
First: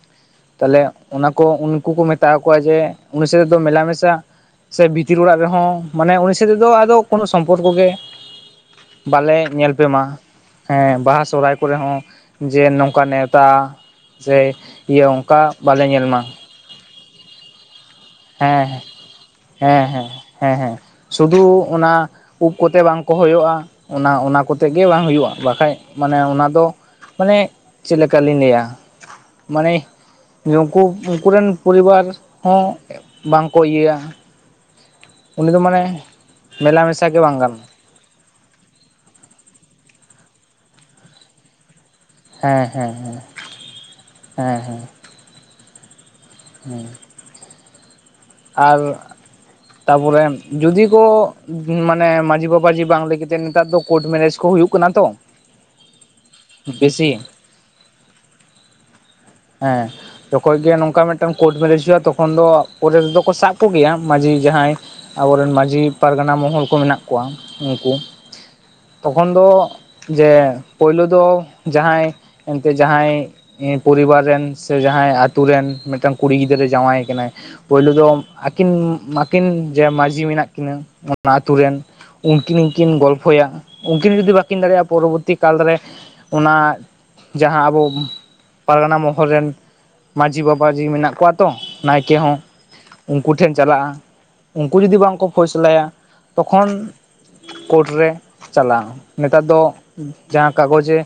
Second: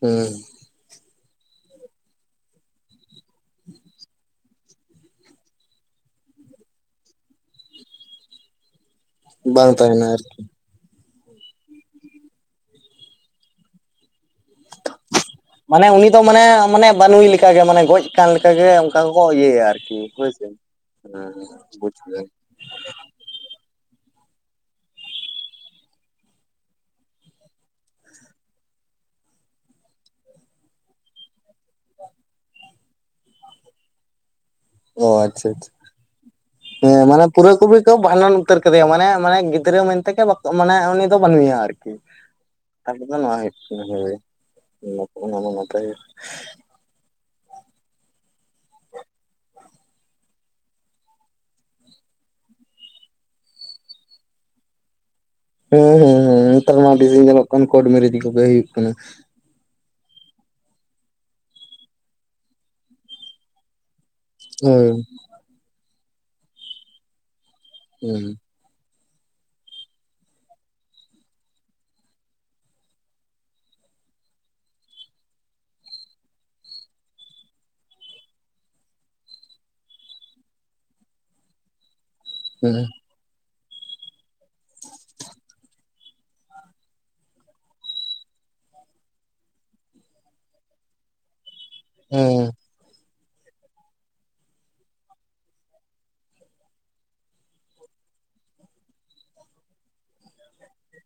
[SPEAKER 2] ᱦᱩᱸ
[SPEAKER 1] ᱛᱟᱦᱞᱮ ᱚᱱᱟ ᱠᱚ ᱩᱱᱠᱩ ᱠᱚ ᱢᱮᱛᱟ ᱠᱚᱣᱟ ᱡᱮ ᱩᱱᱤ ᱥᱮᱛᱮ ᱫᱚ ᱢᱮᱞᱟ ᱢᱮᱥᱟ ᱥᱮ ᱵᱷᱤᱛᱤᱨ ᱚᱲᱟᱜ ᱨᱮᱦᱚᱸ᱾ ᱢᱟᱱᱮ ᱩᱱᱤ ᱥᱟᱛᱮ ᱫᱚ ᱟᱫᱚ ᱠᱳᱱᱳ ᱥᱚᱢᱯᱚᱨᱠᱚ ᱜᱮ ᱵᱟᱞᱮ
[SPEAKER 2] ᱵᱟᱝ
[SPEAKER 1] ᱧᱮᱞ ᱯᱮ ᱢᱟ
[SPEAKER 2] ᱛᱟᱦᱮᱱᱟ ᱟᱨᱠᱤ
[SPEAKER 1] ᱦᱮᱸ᱾ ᱵᱟᱦᱟ ᱥᱚᱦᱚᱨᱟᱭ ᱠᱚᱨᱮ ᱦᱚᱸ ᱡᱮ ᱱᱚᱝᱠᱟ ᱱᱮᱣᱛᱟ ᱡᱮ ᱤᱭᱟᱹ ᱚᱱᱠᱟ ᱵᱟᱞᱮ ᱧᱮᱞ ᱢᱟ᱾
[SPEAKER 2] ᱵᱟᱱᱩᱭ ᱞᱮᱠᱟ ᱜᱮ ᱢᱟᱱᱮ ᱜᱚᱡ ᱠᱟᱱ ᱞᱮᱠᱟ ᱜᱮ
[SPEAKER 1] ᱦᱮᱸ
[SPEAKER 2] ᱚᱱᱠᱟ ᱜᱮᱠᱚ ᱤᱭᱟᱹᱭᱟ
[SPEAKER 1] ᱦᱮᱸ
[SPEAKER 2] ᱟᱨᱠᱤ
[SPEAKER 1] ᱦᱮᱸ
[SPEAKER 2] ᱦᱳᱭᱥᱮ᱾
[SPEAKER 1] ᱦᱮᱸ ᱦᱮᱸ ᱥᱩᱫᱷᱩ ᱚᱱᱟ ᱩᱵ ᱠᱚᱛᱮ ᱵᱟᱝ ᱠᱚ ᱦᱩᱭᱚᱜᱼᱟ, ᱚᱱᱟ ᱚᱱᱟ ᱠᱚᱛᱮᱜ ᱜᱮ ᱵᱟᱝ ᱦᱩᱭᱩᱜᱼᱟ, ᱵᱟᱠᱷᱟᱡ ᱢᱟᱱᱮ ᱚᱱᱟ ᱫᱚ ᱩᱵ ᱢᱟᱱᱮ ᱪᱮᱫ ᱞᱮᱠᱟ ᱞᱤᱧ ᱞᱟᱹᱭᱟ? ᱢᱟᱱᱮ ᱱᱩᱠᱩ ᱱᱩᱠᱩ ᱨᱮᱱ ᱯᱚᱨᱤᱵᱟᱨ ᱦᱚᱸ ᱵᱟᱝᱠᱚ ᱤᱭᱟᱹᱭᱟ᱾
[SPEAKER 2] ᱚ ᱟᱪᱷᱟ
[SPEAKER 1] ᱩᱱᱤ ᱫᱚ
[SPEAKER 2] ᱟᱪᱷᱟ᱾
[SPEAKER 1] ᱢᱟᱱᱮ ᱢᱮᱞᱟ
[SPEAKER 2] ᱦᱮᱸ
[SPEAKER 1] ᱢᱮᱥᱟ ᱜᱮ
[SPEAKER 2] ᱢᱟᱱᱮ
[SPEAKER 1] ᱵᱟᱝ
[SPEAKER 2] ᱯᱩᱨᱟᱹ
[SPEAKER 1] ᱜᱟᱱᱚᱜᱼᱟ
[SPEAKER 2] ᱠᱚᱵᱤ ᱛᱚ ᱵᱷᱟᱰᱟᱱ ᱩᱛᱟᱹᱨ ᱠᱟᱫᱮᱭᱟ ᱢᱟᱱᱮ ᱢᱟᱱᱮ ᱜᱤᱫᱽᱨᱟᱹ ᱢᱮᱱᱛᱮ ᱠᱟᱠᱚ ᱢᱟᱱᱮ ᱩᱱᱤ ᱫᱚ ᱵᱟᱹᱱᱩᱭᱟ ᱟᱨᱠᱤ᱾
[SPEAKER 1] ᱦᱮᱸ ᱦᱮᱸ
[SPEAKER 2] ᱠᱟᱛᱷᱟ ᱠᱚᱫᱚ
[SPEAKER 1] ᱦᱮᱸ
[SPEAKER 2] ᱱᱚᱣᱟ ᱦᱚᱭᱚᱜ ᱠᱟᱱᱟ ᱦᱳᱭ᱾
[SPEAKER 1] ᱦᱮᱸ ᱦᱮᱸ
[SPEAKER 2] ᱚᱱᱟ ᱢᱟ ᱱᱟᱯᱟᱭ ᱜᱮ᱾
[SPEAKER 1] ᱦᱮᱸ ᱟᱨ ᱛᱟᱵᱚᱞᱮ ᱡᱩᱫᱤ ᱠᱚ ᱢᱟᱱᱮ ᱢᱟᱹᱡᱷᱤ ᱵᱟᱵᱟᱡᱷᱤ ᱵᱟᱝ ᱞᱟᱹᱭ ᱠᱟᱛᱮᱫ ᱱᱮᱛᱟᱨ ᱫᱚ ᱠᱳᱴ ᱢᱮᱨᱮᱡᱽ ᱠᱚ ᱦᱩᱭᱩᱜ ᱠᱟᱱᱟᱱ ᱛᱚ᱾
[SPEAKER 2] ᱦᱩᱸ ᱦᱩᱸ ᱦᱩᱸ ᱱᱮᱛᱟᱨ ᱢᱟ ᱟᱰᱤ ᱡᱮ
[SPEAKER 1] ᱵᱮᱥᱤ
[SPEAKER 2] ᱧᱮᱞᱚᱜ ᱠᱟᱱ ᱠᱴᱢᱨᱮᱡᱽ ᱠᱚᱜᱮ ᱦᱩᱭᱩᱜ ᱠᱟᱱᱟ᱾
[SPEAKER 1] ᱦᱮᱸ ᱡᱚᱠᱷᱚᱡ ᱜᱮ ᱱᱚᱝᱠᱟ ᱢᱤᱫᱴᱟᱝ ᱠᱳᱴ ᱢᱨᱮᱡᱽ ᱦᱩᱭᱩᱜᱼᱟ ᱛᱚᱠᱷᱚᱱ ᱫᱚ ᱯᱚᱨᱮ ᱨᱮᱫᱚ ᱠᱚ ᱥᱟᱵ ᱠᱚ ᱜᱮᱭᱟ᱾ ᱢᱟᱹᱡᱷᱤ ᱡᱟᱦᱟᱸᱭ
[SPEAKER 2] ᱦᱳᱭ
[SPEAKER 1] ᱟᱵᱚᱨᱮᱱ ᱢᱟᱹᱡᱷᱤ, ᱯᱟᱨᱜᱟᱱᱟ ᱢᱚᱦᱚᱞ ᱠᱚ ᱢᱮᱱᱟᱜ ᱠᱚᱣᱟ ᱩᱱᱠᱩ᱾
[SPEAKER 2] ᱦᱮᱸ
[SPEAKER 1] ᱛᱚᱠᱷᱚᱱ ᱫᱚ ᱡᱮ ᱯᱳᱭᱞᱳ ᱫᱚ ᱡᱟᱦᱟᱸᱭ ᱮᱱᱛᱮ ᱡᱟᱦᱟᱸᱭ ᱯᱚᱨᱤᱵᱟᱨ ᱨᱮᱱ ᱥᱮ ᱡᱟᱦᱟᱸᱭ ᱟᱛᱩ ᱨᱮᱱ ᱢᱤᱫᱴᱟᱝ ᱠᱩᱲᱤ ᱜᱤᱫᱽᱨᱟᱹᱭ ᱡᱟᱢᱟᱭ ᱠᱟᱱᱟᱭ᱾ ᱯᱳᱭᱞᱳ ᱫᱚᱢ ᱟᱹᱠᱤᱱ ᱟᱹᱠᱤᱱ ᱡᱮ ᱢᱟᱹᱡᱷᱤ ᱢᱮᱱᱟᱜ ᱠᱤᱱᱟᱹ ᱚᱱᱟ ᱟᱹᱛᱩ ᱨᱮᱱ᱾
[SPEAKER 2] ᱦᱮᱸ
[SPEAKER 1] ᱩᱱᱠᱤᱱ ᱜᱮ
[SPEAKER 2] ᱦᱮᱸ
[SPEAKER 1] ᱠᱤᱱ ᱜᱚᱞᱯᱷᱚᱭᱟ᱾ ᱩᱱᱠᱤᱱ ᱡᱩᱫᱤ ᱵᱟᱹᱠᱤᱱ ᱫᱟᱲᱮᱭᱟᱜᱼᱟ, ᱯᱚᱨᱚᱵᱚᱨᱛᱤ ᱠᱟᱞᱨᱮ ᱚᱱᱟ ᱡᱟᱦᱟᱸ ᱟᱵᱚ ᱯᱟᱨᱜᱟᱱᱟ ᱢᱚᱦᱚᱞ ᱨᱮᱱ ᱢᱟᱹᱡᱷᱤ ᱵᱟᱵᱟ ᱡᱤ ᱢᱮᱱᱟᱜ ᱠᱚᱣᱟ ᱛᱚ, ᱱᱟᱭᱠᱮ
[SPEAKER 2] ᱦᱮᱸ
[SPEAKER 1] ᱦᱚᱸ᱾
[SPEAKER 2] ᱦᱮᱸ᱾
[SPEAKER 1] ᱩᱸᱠᱩ ᱴᱷᱮᱱ ᱪᱟᱞᱟᱜᱼᱟ, ᱩᱸᱠᱩ ᱡᱩᱫᱤ ᱵᱟᱝ ᱠᱚ ᱯᱷᱚᱭᱥᱟᱞᱟᱭᱟ ᱛᱚᱠᱷᱚᱱ ᱠᱳᱴ ᱨᱮ ᱪᱟᱞᱟᱜᱼᱟ, ᱱᱮᱛᱟᱨ ᱫᱚ ᱡᱟᱦᱟᱸ ᱠᱟᱜᱽᱡᱼᱮ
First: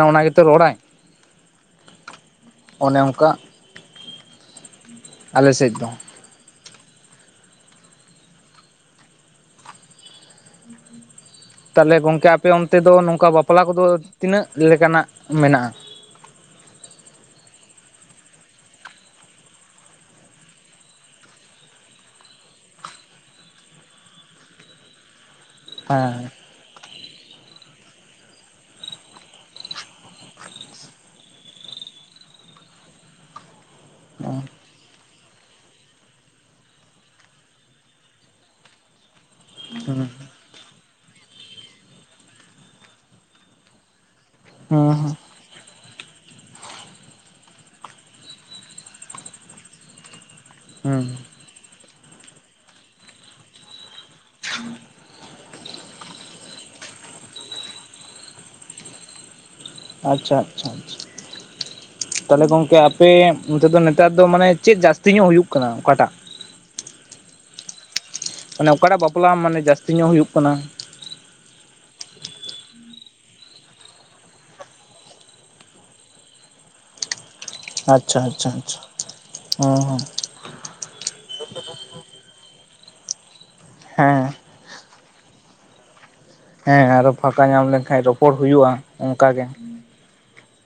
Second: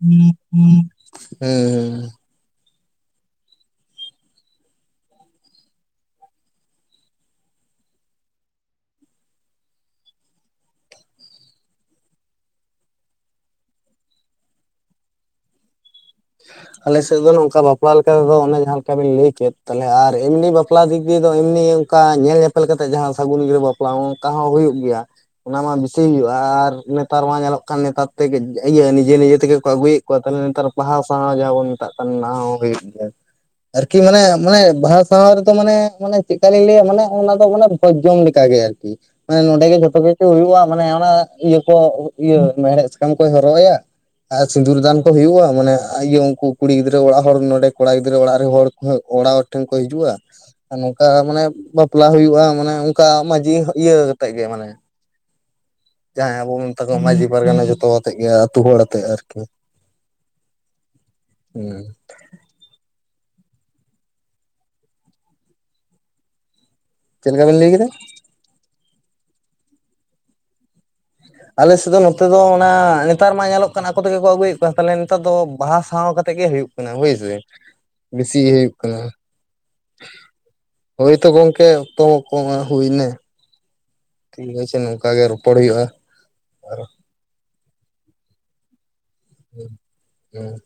[SPEAKER 2] [unintelligible] ᱦᱮᱸ ᱦᱮᱸ ᱦᱮᱸ᱾
[SPEAKER 1] ᱚᱱᱮ ᱚᱸᱠᱟᱜ ᱟᱞᱮᱥᱮᱡ ᱫᱚ᱾ ᱛᱟᱦᱮᱞᱮ ᱜᱚᱝᱠᱮ ᱟᱯᱮ ᱚᱱᱛᱮ ᱫᱚ ᱱᱚᱝᱠᱟ ᱵᱟᱯᱞᱟ ᱠᱚᱫᱚ ᱛᱤᱱᱟᱹᱜ ᱞᱮᱠᱟᱱᱟᱜ ᱢᱮᱱᱟᱜᱼᱟ?
[SPEAKER 2] [inaudible] ᱟᱞᱮᱥᱮᱫ ᱫᱚ ᱱᱚᱝᱠᱟ ᱵᱟᱯᱞᱟ ᱞᱮᱠᱟ ᱛᱮᱫᱚ ᱚᱱᱮ ᱡᱟᱦᱟᱸ ᱞᱮᱠᱟᱵᱤᱱ ᱞᱟᱹᱭ ᱠᱮᱫ, ᱛᱟᱦᱮᱞᱮ ᱟᱨ ᱮᱢᱱᱤ ᱵᱟᱯᱞᱟ ᱫᱤᱠ ᱛᱮᱫᱚ ᱮᱢᱱᱤ ᱠᱟ ᱧᱮᱞ ᱧᱮᱯᱮᱞ ᱠᱟᱛᱮ ᱡᱟᱦᱟᱸ ᱥᱟᱹᱜᱩᱱ ᱜᱤᱨᱟᱹ ᱵᱟᱯᱞᱟ ᱚᱸᱠᱟ ᱦᱚᱸ ᱦᱩᱭᱩᱜ ᱜᱮᱭᱟ᱾ ᱚᱱᱟ ᱢᱟ ᱵᱮᱥᱤ
[SPEAKER 1] ᱦᱮᱸ
[SPEAKER 2] ᱦᱩᱭᱩᱜᱼᱟ ᱟᱨ ᱱᱮᱛᱟᱨ ᱢᱟ ᱧᱮᱞᱚᱜ ᱠᱟᱱ ᱱᱮᱛᱟᱨ ᱛᱮᱜᱮᱡ, ᱤᱭᱟᱹ ᱱᱤᱡᱮ ᱱᱤᱡᱮ ᱛᱮᱜᱮ ᱠᱚ ᱟᱹᱜᱩᱭᱮᱫ ᱠᱚᱣᱟ ᱛᱟᱦᱮᱞᱮ ᱱᱮᱛᱟᱨᱵ ᱵᱟᱦᱟᱶ ᱥᱟᱦᱟᱶ ᱡᱟᱦᱟᱸ ᱵᱚᱱ ᱢᱮᱛᱟᱜ ᱠᱟᱱ ᱚᱱᱟ ᱦᱚᱸ ᱦᱩᱭᱩᱜ ᱜᱮᱭᱟ, ᱟᱨᱠᱤ ᱢᱟᱱᱮ ᱢᱟᱱᱮ ᱵᱟᱦᱟ ᱥᱟᱶ ᱨᱮᱫᱚ ᱢᱟᱱᱮ ᱢᱟᱱᱮ ᱪᱮᱫ ᱠᱟ ᱞᱤᱧ ᱞᱟᱹᱭᱼᱟ, ᱢᱟᱱᱮ ᱚᱱᱟ ᱫᱚ ᱢᱟᱱᱮ ᱵᱷᱚᱡᱽ ᱡᱚᱢ ᱞᱮᱠᱟ ᱜᱮ ᱟᱨᱠᱤ᱾ ᱦᱮᱸ ᱱᱚᱸᱰᱮ ᱜᱮ ᱡᱷᱚᱛᱚ
[SPEAKER 1] ᱦᱩᱸ
[SPEAKER 2] ᱠᱤᱪᱷᱩ ᱦᱩᱭᱩᱜᱼᱟ ᱢᱟᱱᱮ ᱚᱱᱟ ᱤᱭᱟᱹ ᱠᱚ ᱤᱭᱟᱹ ᱢᱮᱲᱦᱮᱫ ᱥᱟᱠᱳᱢ ᱠᱚᱭ ᱦᱚᱨᱚᱜ ᱟᱭᱟ, ᱟᱨ ᱥᱤᱸᱫᱩᱨ ᱫᱟᱱ ᱠᱚ
[SPEAKER 1] ᱦᱩᱸ
[SPEAKER 2] ᱦᱩᱭᱩᱜᱼᱟ᱾ ᱢᱟᱱᱮ ᱟ ᱤᱭᱟᱹ ᱩᱸᱠᱩ ᱠᱩᱲᱤ ᱜᱤᱫᱽᱨᱟᱹ ᱚᱲᱟᱜ ᱦᱚᱲ ᱱᱚᱰᱮ ᱠᱚᱲᱟ ᱜᱤᱫᱽᱨᱟᱹ ᱚᱲᱟᱜ ᱨᱮᱱ ᱦᱚᱲ ᱚᱲᱟᱜ ᱦᱚᱲ ᱴᱷᱮᱱ ᱠᱚ ᱦᱤᱡᱩᱜᱼᱟ? ᱟᱨ
[SPEAKER 1] ᱦᱩᱸ
[SPEAKER 2] ᱱᱚᱝᱠᱟ ᱢᱟᱱᱮ ᱵᱟᱯᱞᱟ ᱦᱩᱭᱩᱜᱼᱟ ᱢᱟᱱᱮ ᱚᱸᱠᱟ ᱢᱟᱺᱡᱷᱤ ᱤᱭᱟᱹ ᱦᱟᱛᱮᱜ ᱜᱮ ᱢᱟᱱᱮ᱾ ᱡᱟᱦᱟᱸᱭ ᱟᱵᱚ ᱵᱚ ᱢᱮᱛᱟ ᱠᱚᱣᱟ ᱢᱟᱺᱡᱷᱤ ᱯᱟᱨᱜᱟᱱᱟ ᱡᱚᱛᱚ ᱟᱛᱮᱜ ᱜᱮ, ᱟᱹᱛᱩ ᱦᱚᱲ ᱟᱛᱮᱫ ᱟᱨᱠᱤ᱾
[SPEAKER 1] ᱟᱪᱪᱷᱟ, ᱟᱪᱪᱷᱟ ᱟᱪᱪᱷᱟ
[SPEAKER 2] ᱦᱩᱸ᱾
[SPEAKER 1] ᱛᱟᱦᱚᱞᱮ ᱜᱚᱝᱠᱮ ᱟᱯᱮ ᱚᱱᱛᱮ ᱫᱚ ᱱᱮᱛᱟᱨ ᱫᱚ ᱢᱟᱱᱮ ᱪᱮᱫ ᱡᱟᱹᱥᱛᱤ ᱧᱚᱜ ᱦᱩᱭᱩᱜ ᱠᱟᱱᱟ ᱚᱠᱟᱴᱟᱜ?
[SPEAKER 2] ᱪᱮᱫ ᱞᱮᱠᱟ ᱵᱤᱱ ᱞᱟᱹᱭ ᱠᱮᱫᱟ?
[SPEAKER 1] ᱢᱟᱱᱮ ᱚᱠᱟᱴᱟᱜ ᱵᱟᱯᱞᱟ ᱢᱟᱱᱮ ᱡᱟᱹᱥᱛᱤ ᱧᱚᱜ ᱦᱩᱭᱩᱜ ᱠᱟᱱᱟ?
[SPEAKER 2] ᱟᱞᱮᱥᱮᱫ ᱫᱚ ᱱᱚᱛᱮ ᱫᱚ ᱚᱱᱟ ᱱᱮᱛᱟᱨ ᱢᱟ ᱧᱮᱞᱚᱜ ᱠᱟᱱ ᱟᱠᱚ ᱛᱮᱜᱮ ᱠᱚ ᱟᱹᱜᱩᱭᱮᱫ ᱠᱚᱣᱟ, ᱛᱟᱦᱮᱞᱮ ᱱᱮᱛᱟᱨ ᱫᱚ ᱵᱟᱦᱟ ᱥᱟᱶᱟ ᱠᱟᱛᱮᱫ ᱜᱮ ᱦᱩᱭᱩᱜ ᱠᱟᱱᱟ ᱵᱩᱡᱽ ᱥᱮ᱾
[SPEAKER 1] ᱟᱪᱪᱷᱟ
[SPEAKER 2] ᱵᱮᱥᱤ
[SPEAKER 1] ᱟᱪᱪᱷᱟ
[SPEAKER 2] ᱦᱩᱭᱩᱜ
[SPEAKER 1] ᱟᱪᱪᱷᱟ
[SPEAKER 2] ᱠᱟᱱᱟ
[SPEAKER 1] ᱚ ᱦᱩᱸ᱾
[SPEAKER 2] ᱦᱳᱭ ᱛᱚ ᱜᱚᱝᱠᱮ ᱚᱠᱛᱚ ᱠᱚᱦᱚᱸ ᱦᱩᱭ ᱱᱟ᱾
[SPEAKER 1] ᱦᱮᱸ᱾
[SPEAKER 2] ᱴᱷᱤᱠ ᱟᱪᱷᱮ, ᱱᱚᱝᱠᱟ ᱜᱮ ᱨᱚᱯᱚᱲ ᱦᱩᱭᱩᱜᱼᱟ
[SPEAKER 1] ᱦᱮᱸ
[SPEAKER 2] ᱟᱨ
[SPEAKER 1] ᱦᱮᱸ ᱟᱨᱚ ᱯᱷᱟᱠᱟ ᱧᱟᱢ ᱞᱮᱱᱠᱷᱟᱡ ᱨᱚᱯᱚᱲ ᱦᱩᱭᱩᱜᱼᱟ ᱚᱸᱠᱟ ᱜᱮ᱾
[SPEAKER 2] ᱦᱩᱸ᱾